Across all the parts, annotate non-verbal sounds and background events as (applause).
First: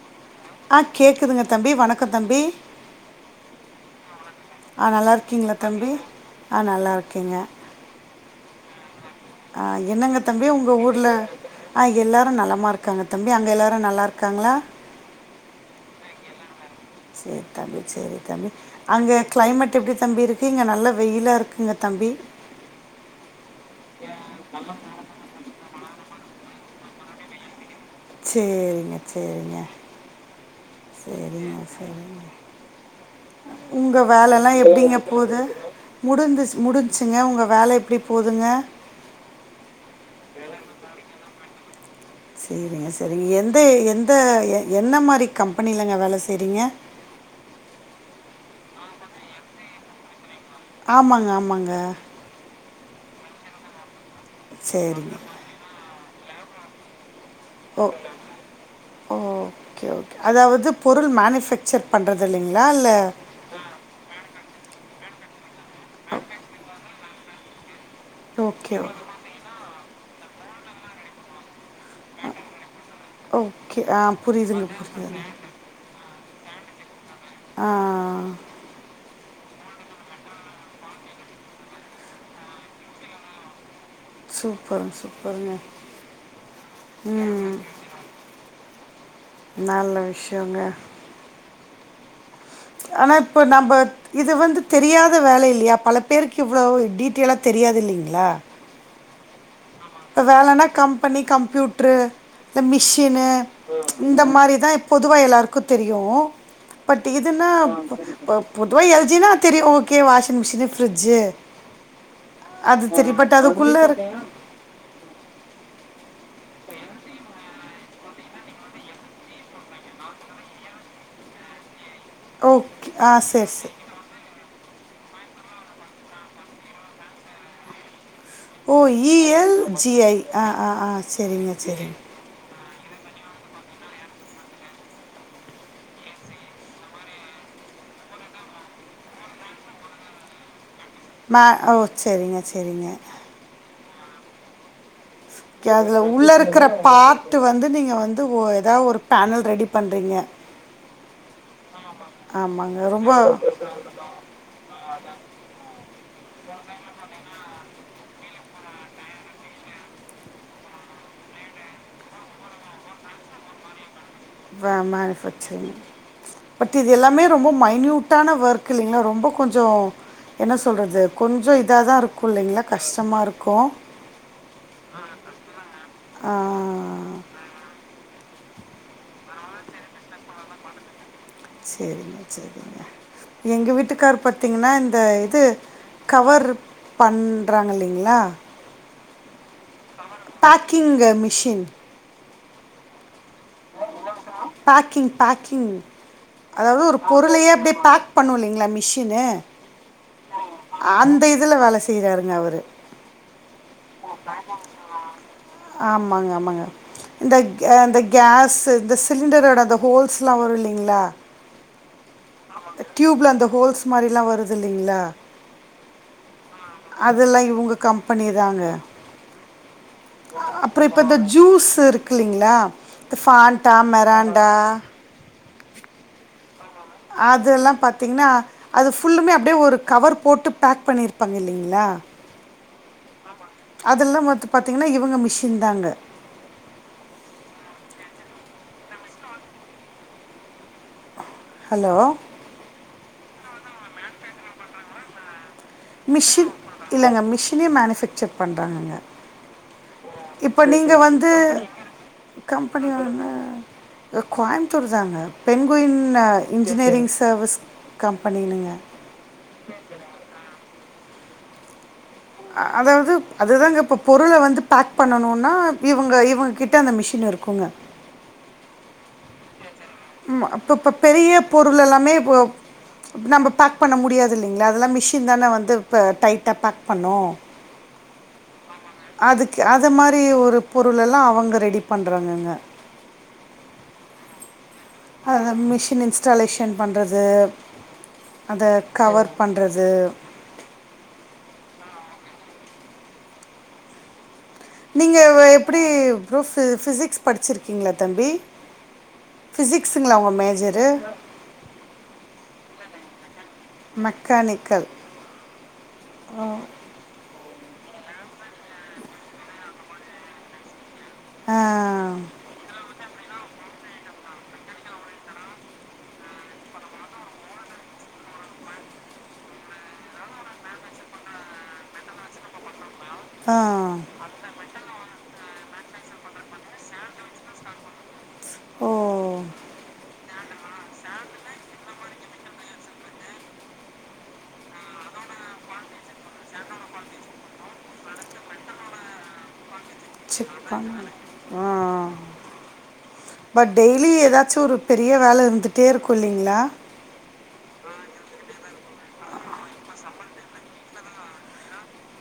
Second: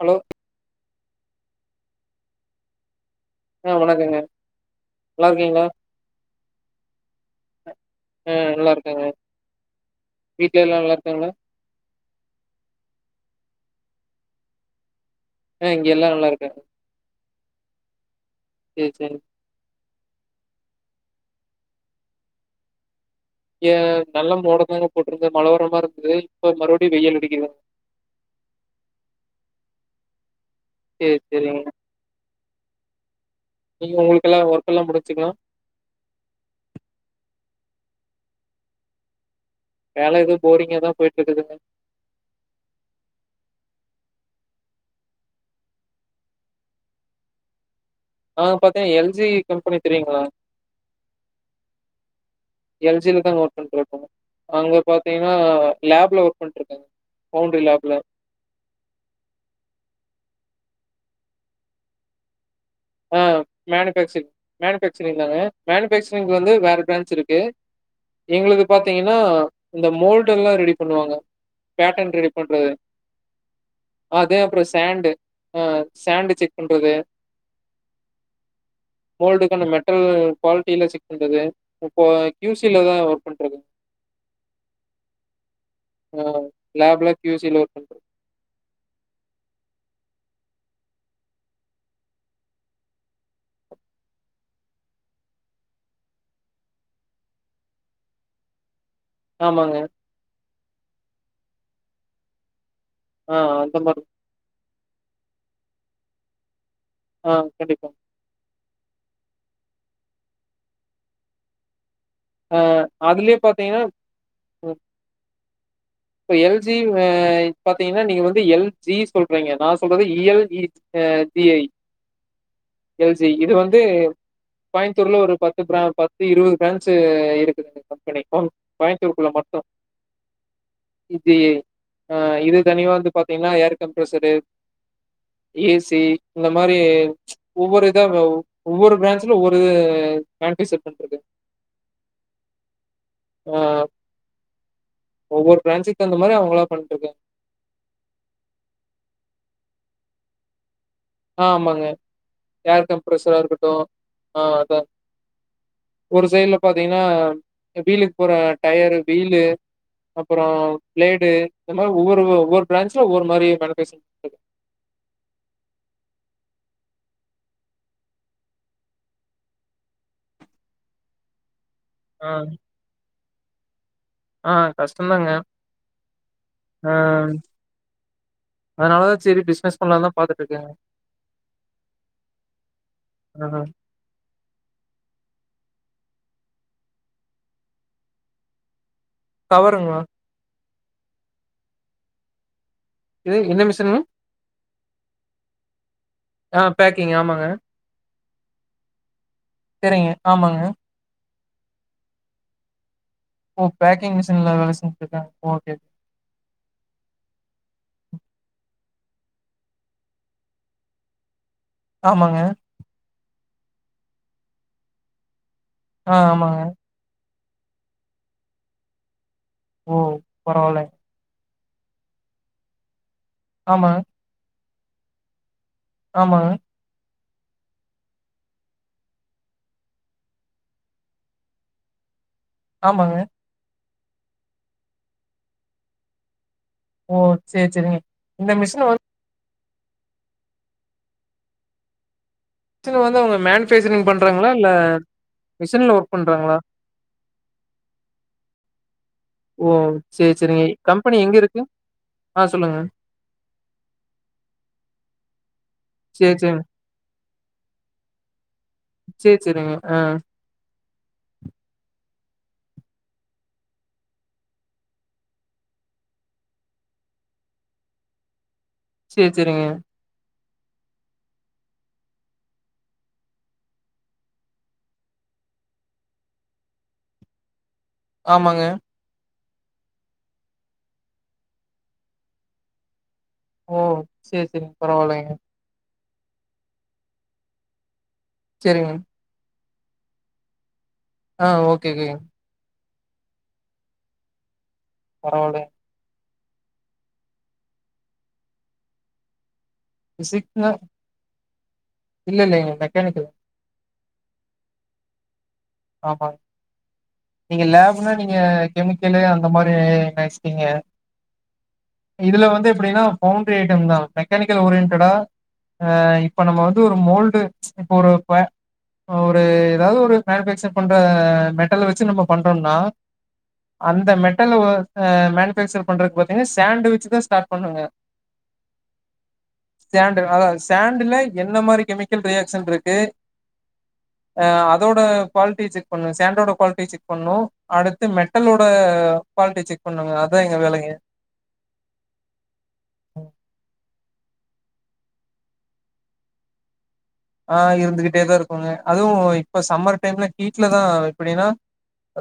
Hello கேக்குதுங்க தம்பி வணக்க தம்பி ஆஹ் வணக்கங்க ஆஹ் நல்லா நல்லாருக்கீங்கள இருக்கீங்களா? தம்பி ஆஹ நல்லாருக்கேங்க ஆ நல்லா இருக்காங்க. ஆ என்னங்க தம்பி வீட்ல உங்க எல்லா நல்லா ஊர்ல இருக்காங்களா? எல்லாரு நலமா இருக்காங்க தம்பி அங்க எல்லாரு நல்லா இருக்காங்களா ஆஹ் இங்க எல்லாரு நல்லா இருக்காங்க சேரி தம்பி சேரி தம்பி சேரி அங்க சேரி. கிளைமேட் எப்டி தம்பி இருக்கு இங்க நல்ல வெயிலா இருக்குங்க தம்பி இங்க நல்ல மோட தாங்க போட்ருக்கு மழவரமாறி இருக்கு அது இப்ப மறுவடி வெயில் அடிக்குதுங் சேரிங்க சேரிங்க சேரி சேரிங்க. செரிங்க செரிங்க நீங்க உங்க உங்களுக்கெல்லா வேலைல்லா ஒர்க் எல்லா எப்டிங்க முடிஞ்சுச்சுங்களா? போது முடிச்ஞ் முடிஞ்ச்சுங்க உங்க வேலை எப்டி போதுங்க வேல எதோ போரிங்காதா போயிட்ருக்குது செரிங்க செரிங்க எந்த எந்த என்ன மாரி கம்பெனிலங்க வேல செய்றீங்க நா பாத்தீங்கனா எல் ஜி கம்பெனி தெரியுங்களா ஆமாங்க ஆமாங்க பண்ற இபோ அங்க சரிங்க பாத்தீங்கன்னா லேப் ல ஒர்க் பண்ணிட்ருக்காங்க ஓ ஓக் ஓகே ஓகே அதாவது பொருள் மேனிஃப்பேக்சர் பண்றதில்லைங்க ஆஹ் மேனுஃப்பேக்சரிங் மேனுஃப் பேக்சரிங்தாங்க மேனுஃப்பேக்சரிங்க்கு வந்து வேற பிரான்ச் இருக்கு எங்களுக்கு ஓகே பாத்தீங்கன்னா இந்த மோல் ல்லா ரெடி பண்ணுவாங்க பேட்டன் ரெடி பண்றது ஓகே ஆ அது அப்றோ புரியுதுங்க சண்டு புரியுதுங்க ஹ சண்டு செக் பண்றது ஆஹ் மோல்டுக்கான மெட்டல் குவாலிட்டியிலா செக் பண்றது இப்ப கியூசில தா ஒர்க் பண்ட்ருக்க சூப்பர் சூப்பருங்க ஆ லேப்ல கியூ சி உம் ல ஒர்க் பண்றது நல்ல விஷயோங்க ஆனா இப்ப நம்ம இது வந்து தெரியாத வேல இல்லையா பல பேருக்கு இவ்வளவு டீட்டெய்லா தெரியாது இல்லைங்களா ஆமாங்க இப்போ வேலன்னா கம்பெனி கம்ப்யூட்ரு ந்த மிஷினு ஆ அந்த மாரி இந்த மாரிதா இப் பொதுவா எல்லாருக்கு தெரியு பட் ஆ இதுன்னா கண்டிப்பா ப பப் போதுவா எல் ஜி னா தெரியு ஓகே வாஷிங் மிஷினு ஃப்ரிட்ஜு அது திரிபட்டு அதுலயே அதுக்குள்ள பாத்தீங்கன்னா இருக் ப்ப எல் ஜி வ இத் பாத்தீங்கன்னா நீங்க வந்து எல் ஜி சொல்றீங்க நா சொல்றது இ எல் இ ஜ் எ டி ஐ ஓகே ஆ எல் ஜி சரி இது சரி வந்து கோயம்த்தூர்ல ஒரு பத்து பிர பத்து இருவது பிரான்ச் இருக்குதுங்க்கா ஓ இ எல் ஜி ஐ அ ஆ ஆ செரிங்க செரிங்க இத்தனியு வந்து பாத்தீங்ன்னா ஏர் கம்ப்ரசரு ஏ சி இந்த மாரி ப்ச் ஒவ்வொரு இத ஒவ்வொரு பிரான்ச்ல ஒவ்வொருது (unintelligible) மா ஓ செரிங்க செரிங்க ஆ ஒவ்வொரு கெ அதுல பிரான்ச்சுக்கு தகுந்த உள்ள மாரி அவங்களா இருக்ற பண்ட்ருக்காங்க பாத்து வந்து நீங்க வந்து ஒ எதா ஒரு பேனல் ரெடிப் பண்றிங்க ஆஹ் ஆமாங்க ஏர் கம்ப்ரஷரா ரொம்ப இருக்கட்டு ஆஹ் அதா ஒரு சைடுல பாத்தீங்னா வீலுக் போற டயரு வீலு அப்பறோ பிளேடு இந்த மார ஒவ்வொரு வ ஒவ்வொரு பிரான்ச்ல ஒவ்வொரு மாரி வெல பேசி வாமா (unintelligible) பட் இது எல்லாமே ரொம்ப மைன்யூட்டான வர்க் இல்லிங்ளா ரொம்ப கொஞ்சோ என்ன சொல்றது கொஞ்சோ இ இதாதா இருக்கு இல்லிங்ளா கஷ்டமா இருக் கோ ஆஹ் கஷ்டந்தாங்க ஆ, ஆஹ் அதனாலதா செரி பிசினஸ் பண்லான்தா பாத்துட்டு இருக்கேங்க செரிங்க செரிங்க ஆ எங்க வீட்டுக்காரு பத்தீங்கன்னா இ ந்த இது கவரு பண்றாங்கில்லிங்ளா கவருங்ளா பேக்கிங்கு மிஷின் இது என்ன மிஷினுங்க பேக்கிங் பேக்கிங் ஆ அதாவ்து ஒரு பேக்கிங் ஆமாங்க பொருளையே அப்டே பேக் பண்ணு இல்லிங்ளா மிஷினு செரிங்க ஆமாங்க இதுல வேல செய்றாருங்க அவரு ஓ பேக்கிங் மிஷின்ல செஞ்சுட்ருக்காங்க ஓகே ஆமாங்க ஆமாங்க இந்தக் ஏ இந்த கேஸு இந்த ஸ் லிண்டரோட அந்த ஹோல்ஸ்லா வரு இல்லிங்ளா ஆமாங்க. ட்யூப்ல அந்த ஹோல்ஸ் மாரிலாம் வருது இல்லைங்களா ஆஹ் ஆமாங்க உங்கள கம்பெனி தாங்க ஓ! பரவால்ல. அப்புறம் இப்ப இந்த ஜூஸ் இருக்குல்லீங்களா ஃபான்டா ஆமா, மெரான்ண்டா ஆமா அதெல்லா பாத்தீங்ன்னா அது ஃபுல்லுமே அப்டியே ஒரு கவர் போட்டு பேக் பண்ணிருப்பாங்க இல்லைங்களா ஆமாங்க அதுல்லா வந்து பாத்தீங்கன்னா இவங்க மிஷின் தாங்க ஓ சேர் சேரிங்க இந்த மிஷின வந் ஹலோ மிஷின வந்து அவங்க மேனுஃப்பேக்சரிங் பண்றாங்களா இல்ல மிஷின்ல ஒர்க் மிஷின் பண்றாங்களா? இல்லங்க மிஷினே மேனுஃப்பேக்சர் பண்றாங்க ஓ! சரி, இப்ப சரிங்க. நீங்க கம்பெனி வந்து எங்க இருக்கு? ஆ சொல்லுங்க. கம்பெனி ஓட கோயத்தூர் தாங்க பென்குயின் சரி, சரிங்க. இன்ஜினியரிங்ஸ் சர்வீஸ் கம்பெனினுங்க சேர் செரிங்க ஆ அதாவது அதுதாங்க இப்போ பொருள வந்து பேக் பண்ணனும்னா இவங்க இவங்க கிட்ட அந்த மிஷின் இருக்குங்க சேர் சேரிங்க ம் இப்ப இப்போ பெரிய பொருள் எல்லாமே இப்போ நம்ம பேக் பண்ண முடியாதில்லைங்களா அதெல்லா மிஷின் தானே வந்து இப்போ டைட்டா பேக் பண்ணு ஆமாங்க அதுக்கு அது மாரி ஒரு பொருலெல்லா அவங்க ரெடி பண்ணுறாங்கங்க ஓ சேர் சேரி அத மிஷின் இன்ஸ் ன்ஸ்டலெக்ஷன் பண்றது அத சரிங்க. கவர் பண் அது ஆ ஓகே ஓகேங்க நீங்க வ்வ பரவாயில்லைங்க. எப்டி ப்ரூஃப் ஃபிசிக்ஸ் படிச்சிருக்கீங்களா தம்பி ஃபிசிக்ஸுங்களா உங்கள் ஃபிசிக்ஸுனா மேஜரு இல்ல இல்ல மெக்கானிக்கல் மெக்கானிக்கல் ஆமாங்க. ஆ நீங்க லேப்னா நீங்க கெமிக்கலு அந்த மாரி நெனச்சிட்டீங்க ஆ இதுல வந்து எப்டின்னா பவுண்டரி ஐய்டம்ஸ் தா மெக்கானிக்கல் ஓரியன்ட்டடா இப்ப நம்ம வந்து ஒரு மோல்டு ச்சு இப்போ ஒரு குவ இப்போ ஒரு எதாவது ஒரு மேனுஃப்பேக்சரிங் இன்ஸெர்ட் பண்ற மெட்டலவெச்சு நம்ம பண்றோம்னா ஆ அந்த மெட்டல வ்வ ஆ மே ஃபேக்சர் பண்றக்கு பாத்தீங்னா சேண்ட வெச்சுதா ஸ்டார்ட் பண்ணோங்க ஓ சேண்டு அதா சேண்டுல எந்த மாரி கெமிக்கல் ரியாக்ஷன் இருக்கு ஆ அதோட குவாலிட்டி செக் பண்ணு சேண்டோட குவாலிட்டி செக் பண்ணு அடுத்து மெட்டலோட குவாலிட்டி செக் பண்ணுங்க அதா எங்க செரிப்பா வேலைங்க ஆ அப்ப டெய்லி எதா ச்சு ஒரு பெரிய வேல இருந்துட்டே இருக்கு இல்லைங்களா ஆ இருந்துக்கிட்டே தா இருக்குங்க அதுவு இப்போ சம்மர் டைம்ல ஹீட்ல தா எப்டின்னா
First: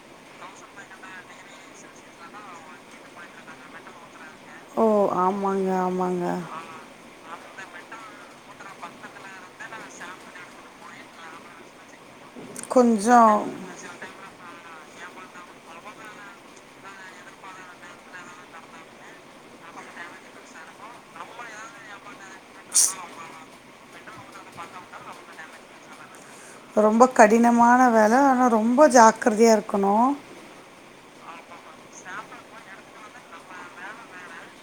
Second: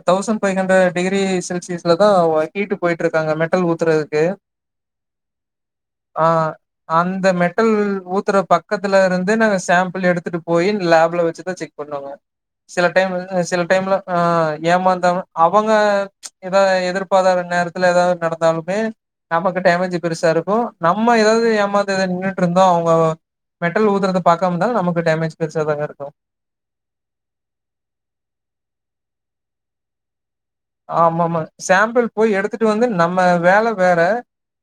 தௌசண்ட் ஃபைவ் ஹண்ட்ரட் டிகிரி செல்சியஸ்ல தா ஓ ஹீட்டு போய்ட்ருக்கு அங்க மெட்டல் ஊத்துறதுக்கு ஓ ஆமாங்க ஆமாங்க ஆஹ் அந்த மெட்டல் ஊத்துற பக் பக்கத்துலருந்து நாங்க சேம் ப்புள் எடுத்துட்டு போயி லேப்ல வச்சுதா செக் பண்ணுங்க சில டைம் கொஞ்சம் வந்து சில டைம்லா ஆ ஏமாந்தாலு அவங்க எதா எதிர்பாரத நேரத்துல ஏதாது நடந்தாலுமே நமக்கு டேமேஜு பெருசா இருக்கு நம்ம ஏதாது ஏமாந்து எதா நின்னுட் ருந்தா அவுங்க மெட்டல் ஊத்துறத பாக்காம் ருந்தால் நமக்கு டேமேஜ் பெருசாதாங்க இருக்கு ரொம்ப கடினமான வேல ஆனா ரொம்ப ஜாக்ரதையா இருக்கணு ஆமா ஆமா சாம்ப்பிள் போய் எடுத்துட்டு வந்து நம்ம வேல வேற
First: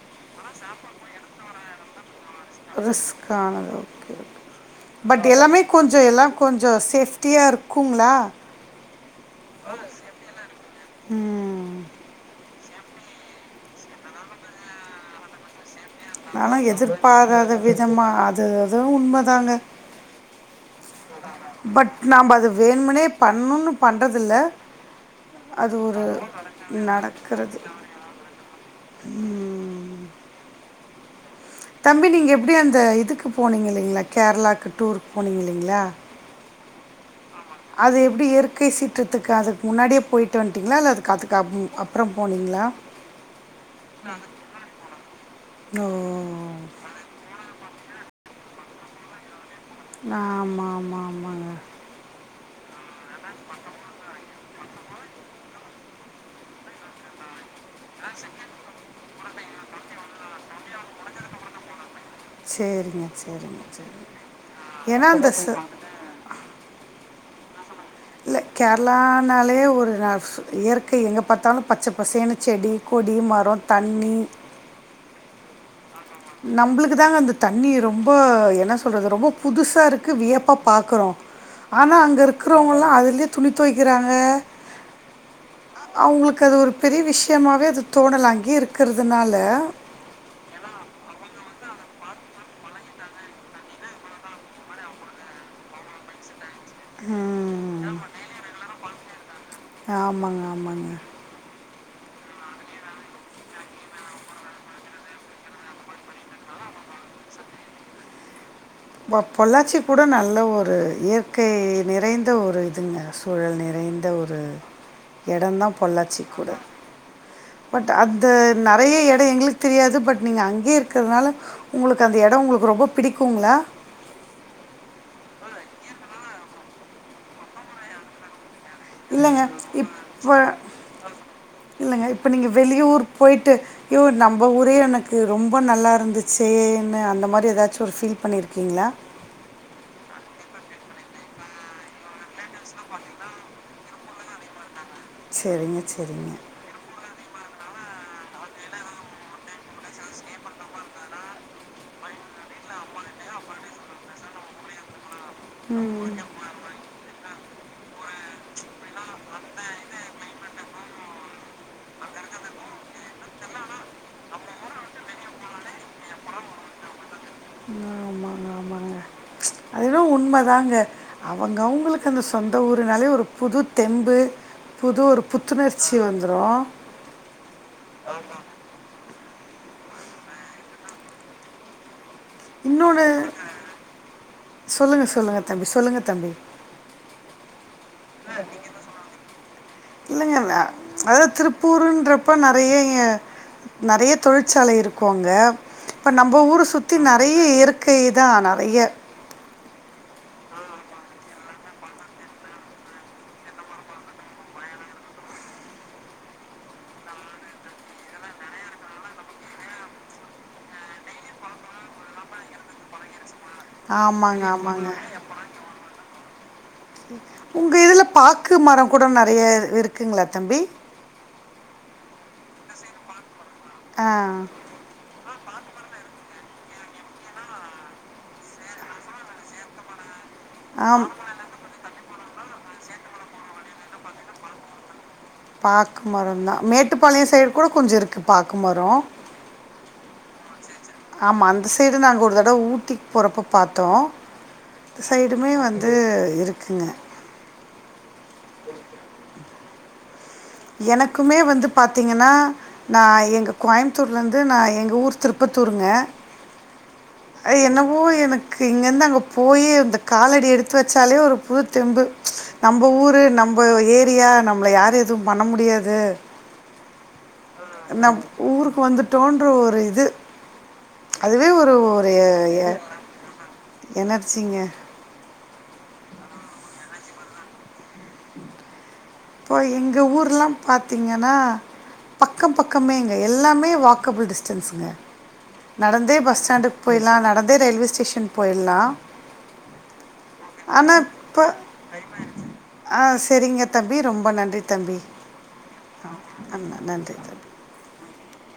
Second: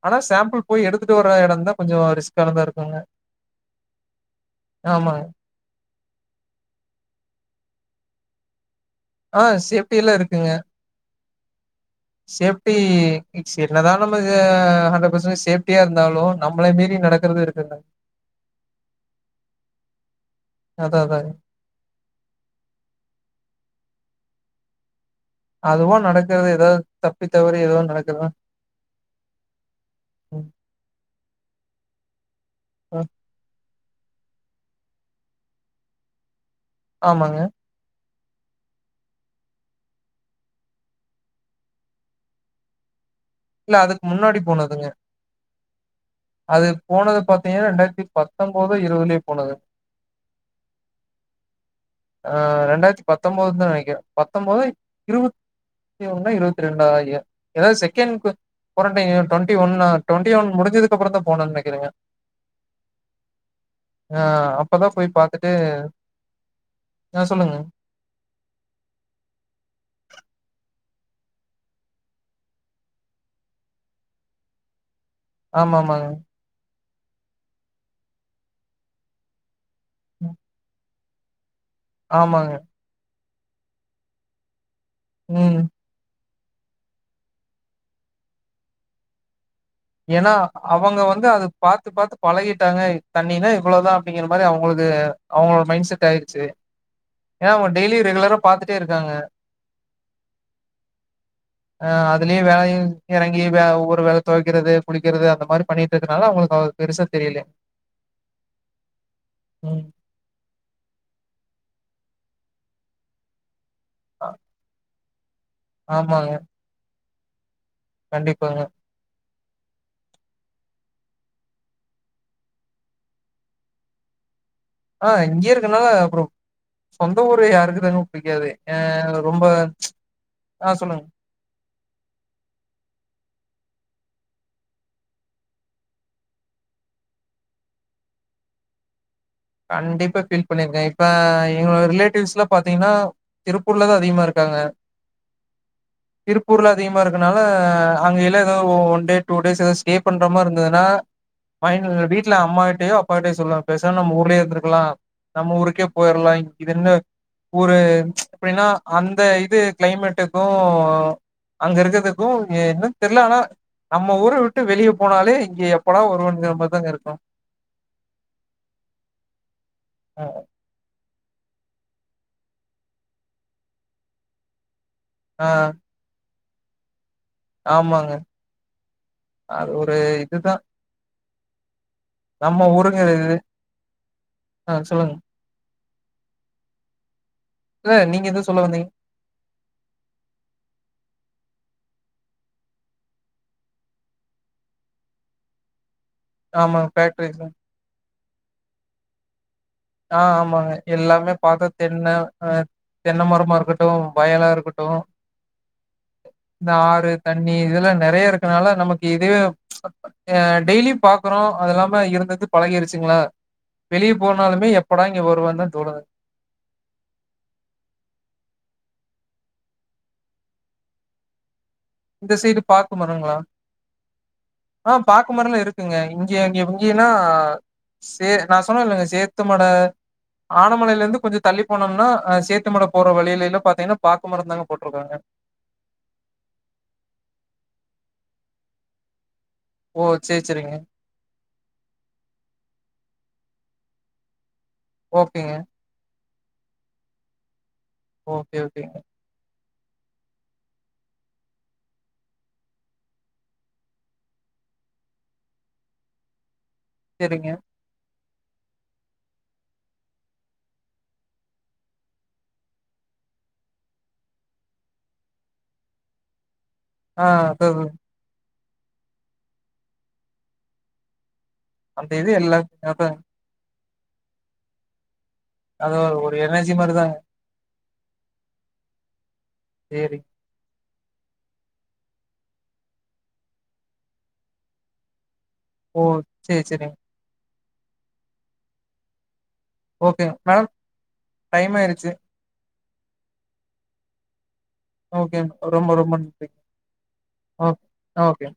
ஆனா சாம்ப்பிள் போய் எடுத்துட்டு வர எடந்தா கொஞ்சொ ரிஸ்க் ரிஸ்க்கானது ஓகே க் பட் ஆமாங்க எல்லாமே கொஞ்சொ எல்லா கொஞ்சொ சேஃப்டியா இருக் குங்ளா ஆஹ் சேஃப்டி எல்லா இருக்குங்க ம் சேஃப் டி ஸ் என்னதா நம்ம ஆ ஹண்ட்ரட் பர்சடேஜ் சேஃப் ஆனா எதிர்பாராத விதமா அது அதுவு உண்மதாங்க அதா அதாங்க பட் நாம்ப அது வேணுமுனே பண்ணுனு பண் றதில்ல அது அதுவா ஒரு நடக்கறது ஏதாவது தப்பி தவறி நடக்குறது ஏதோ நடக்குதா உம் ம் தம்பி நீங்க எப்டி அந்த அ இதுக்கு போனீங்களே ல்லிங்ளா கேரளாக்கு டூருக் போனீங்க இல்லிங்ளா ஆமாங்க அது எப்டி இயற்கை சீற்றத்துக்கு அதுக்கு முன்னாடியே போயிட்டு வன்ட்டீங்களா இல்ல அதுக் அதுக்கப் ம் அப்றொ போனீங்களா இல்ல அதுக்கு முன்னாடி போனதுங்க ஓ அது போனது பாத்தீங்னா ரெண்டாயிரத் தி பத்தம்போதோ இருவதுலயோ போனது ஆமா ஆமா ஆமாங்க ஆஹ் ரெண்டாயிரத்தி பத்தம்போது தா நெனக்கிற பத்தம்போதா இருவத்தி ஒன்னா இருவத்தி ரெண்டா ஏதாவ் செகண்ட் க் வாரன்டைன் டுவண்ட்டி ஒன்னா டுவண்ட்டி ஒன் முடிஞ்சதுக்கப்பறோந்தா போனன் நெனக்கிறங்க சேரிங்க சேரிங்க சேரி ஆ அப்பதா ஏனா போய் அந்த ச பாத்துட்டு ஆ சொல்லுங்க இல்லை எங்க பார்த்தாலும் பச்சை பசன்னு செடி கொடி மரம் தண்ணி ஆமா ஆமாங்க நம்புளுக்கு தங்க அந்த தண்ணிர் ரொம்ப என்ன சொல்றது ரொம்ப புதுசு சாக இருக்கு ம் வியப்பாகார்க்குறோம் ஆனா அங்கே ஆமாங்க இருக்கிறவங்கலாம் அதுலே துணி துவைக்கிறாங்க உம் எனக்கு அது ஒரு பெரிய விஷயமாகாவவே அது தோணலாம் அங்கே இருக்கிறதுனால ஏன்னா அவங்க வந்து அதது பாாரத்து பாாரத்து பழகிட்டாங்க தண்ணினா இவ்வளவுதான் அப்படிங்கிற மாரி அவங்களுக்கு அவங்களோட மைண்ட் செட் ஆயிடுச்சு ஏன்னா அவங்க ம், டெய்லி ரெகுலரா பாத்துட்டே இருக்காங்க ஆமாங்க ஆமாங்க அஹ் அதுலயே வேலையு இறங்கி (unintelligible) வேலை த குக்கிறது குளிக்கிறது அந்த மாதிரி பண்ணிட்டுதுனால அவங்களுக்கு பெருசா தெரில பொள்ளாச்சி கூட நல்ல ஒரு இயற்கை நிறைந்த ஒரு இதுங்க சூழல் ந விறந்த அ ஒரு இடம்ந்தான் பொல்லாச்சி ஆமாங்க கூட பட் அத்து கண்டிப்பாங்க நெறைய இட எங்களுக்கு தெரியாது பட் நீங்கள் அங்கே இருக்கிறதுனால உங்களுக்கு அந்த இடம் உங்களுக்கு ரொம்ப பிடிக்குங்களா ஆஹ் இங்கேய இருக்கனால அப்பறோ சொந்த ஊர் யாருக்குதங்க பிடிக்காது இல்லங்க இப்ப ஆ சொல்லுங்க இல்லங்க இப்ப நீங்க வெளியூர் போயி்ட்டு யோ நம்ம ஊரே எனக்கு ரொம்ப நல்லா இருந்துச்சேன்னு அந்த மாதிரி ஏதாச்சும் ஒரு ஃபீல் பண்ணியிருக்கீங்களா கண்டிப்பா ஃபீல் பண்ணிருக்கேன் இப்ப எங்களோ ரிலேட்டிவ்ஸ் எல்லாம் பாத்தீங்கன்னா திருப்பூர்ல தான் அதிகமா இரு சரிங்க (unintelligible) சரிங்க திருப்பூர்ல அதிகமாக இருக்கனால அங்க ஏ one day two day stay பண்ற மாரி இந்ததுான வீட்ல அம்மாட்டயோ அப்பாட்டயோ சொல்ல பேசம நம்ம உ (unintelligible) கலாம் நம்ம ஊருக்கே போயிரலா இது என்ன ஒரு எப்படின்னா அந்த இது கிளைமேட்டுக்கும் அங்க இருக்கிறதுக்கும் என்னு தெரில ஆனா நம்ம ஊர விட்டு வெளியே போனாலே இங்க எப்படா வருவோம் மாதிதாங்க இருக்கும் ஆமாங்க ஆமாங்க அதும் உண்மை தாங்க அவங்க அவங்களுக்கு அந்த சொந்த ஊருனாலே ஒரு புது தெம்பு புது ஒரு ஆ புத்துணர்ச்சி வந்துரும் ஆமாங்க அது ஒரு இதுதா நம்ம ஊருங்க இன்னொனு சொல்லுங்க சொல்லுங்க தம்பி சொல்லுங்க தம்பி இல்ல நீங்க எதோ சொல்ல வந்தீங்க இல்லங்க அதாத் திருப்பூருன்றப்ப நறைய நறைய தொழிற்சாலை இருக்கு அங்க இப்ப நம்ப ஊர ஆமா சுத்தி நறைய ஃபேக்ட்ரிஸ் இருக்கு இதா நெறைய ஆ ஆமாங்க எல்லாமே பாத்தா தென்ன அ தென்ன மரமா இருக்கட்டு வயலா இருக்கட்டு இந்த ஆறு தண்ணி இதெல்லா நெறைய இருக்கனால நமக்கு இதுவே ச்ச்அ டெய்லி பாக்குறோ அது இல்லாம இருந்திருந்து பழகிருச்சுங்ளா ஆமாங்க ஆ எப்படா இங்க வருவன் தா தோணுது (inaudible) உங்க இதுல பாக்கு மரம் கூட நறைய இருக்குங்ளா தம்பி இந்த சைடு பாக்கு மரங்களா ஆ ஆ பாக்கு மரல இருக் க்குங்க இங்க இங்க இங்கேன்னா சே நா சொன்னலங்க சேத்துமட ஆம் ஆனமலையிலந்து கொஞ்சோ தள்ளி போனோம்னா ஆ சேத்துமட போற வழியிலேல்ல பாத்தீங்ன்னா பாக்கு மரோ தாங்க போட்ருக்காங்க பாக்கு மரோ ந்தா மேட்டுப்பாளையு சைடு கூட கொஞ்சோ இருக்கு பாக்கு மரோ ஓ சேரி சேரிங்க ஆமா அந்த சைடு நாங் ஒரு தடவ ஊட்டிக் போறப்போ பாத்தோ சைடுமே ஓகேங்க வந்து இரு குங்க ஓகே ஓகேங்க எனக்குமே வந்து பாத்தீங்கன்னா நா எங்க கோய்ம்த்தூர்லேந்து நா எங்க ஊர் திருப்பத்தூருங்க சேரிங்க அ என்னவோ எனக்கு இங்கந்து அங்க போயி இந்த காலடி எடுத்து வெச்சாலே ஒரு புது தெம்பு நம்ப ஊரு நம்ப ஏரியா நம்ள யாரு எதுவு பண்ண முடியாது அ ந ஊர்க் வந்துடோன்ற ஒரு இது அதுவே ஒரு ஒரு அந்த எ இது எ எல்லாருக்கும் அதா எனர்ஜீங்க அது ஒரு ஒரு எனர்ஜி மாதிரிதாங்க இப்போ எங்க சேரி ஊர்லா பாத் பாத்தீங்கன்னா பக்கம் பக்கமேங்க எல்லாமே வாக்கபுள் டிஸ்டன்ஸுங்க ஓ நடந்தே பஸ் சேரி ஸ்டாண்டுக்கு சேரிங்க போய்லா நடந் அதே ரயில்வே ஸ்டேஷன் போயிடலா ஓகே மேம் டைம் ஆயிருச்சு ஆஹ் சரிங்க தம் தி ரொம்ப நன்றி தம்பி ஓகே ரொம்ப ஆ, ரொம்ப நன்றி நன்றி தம்பி ஓ ஓகே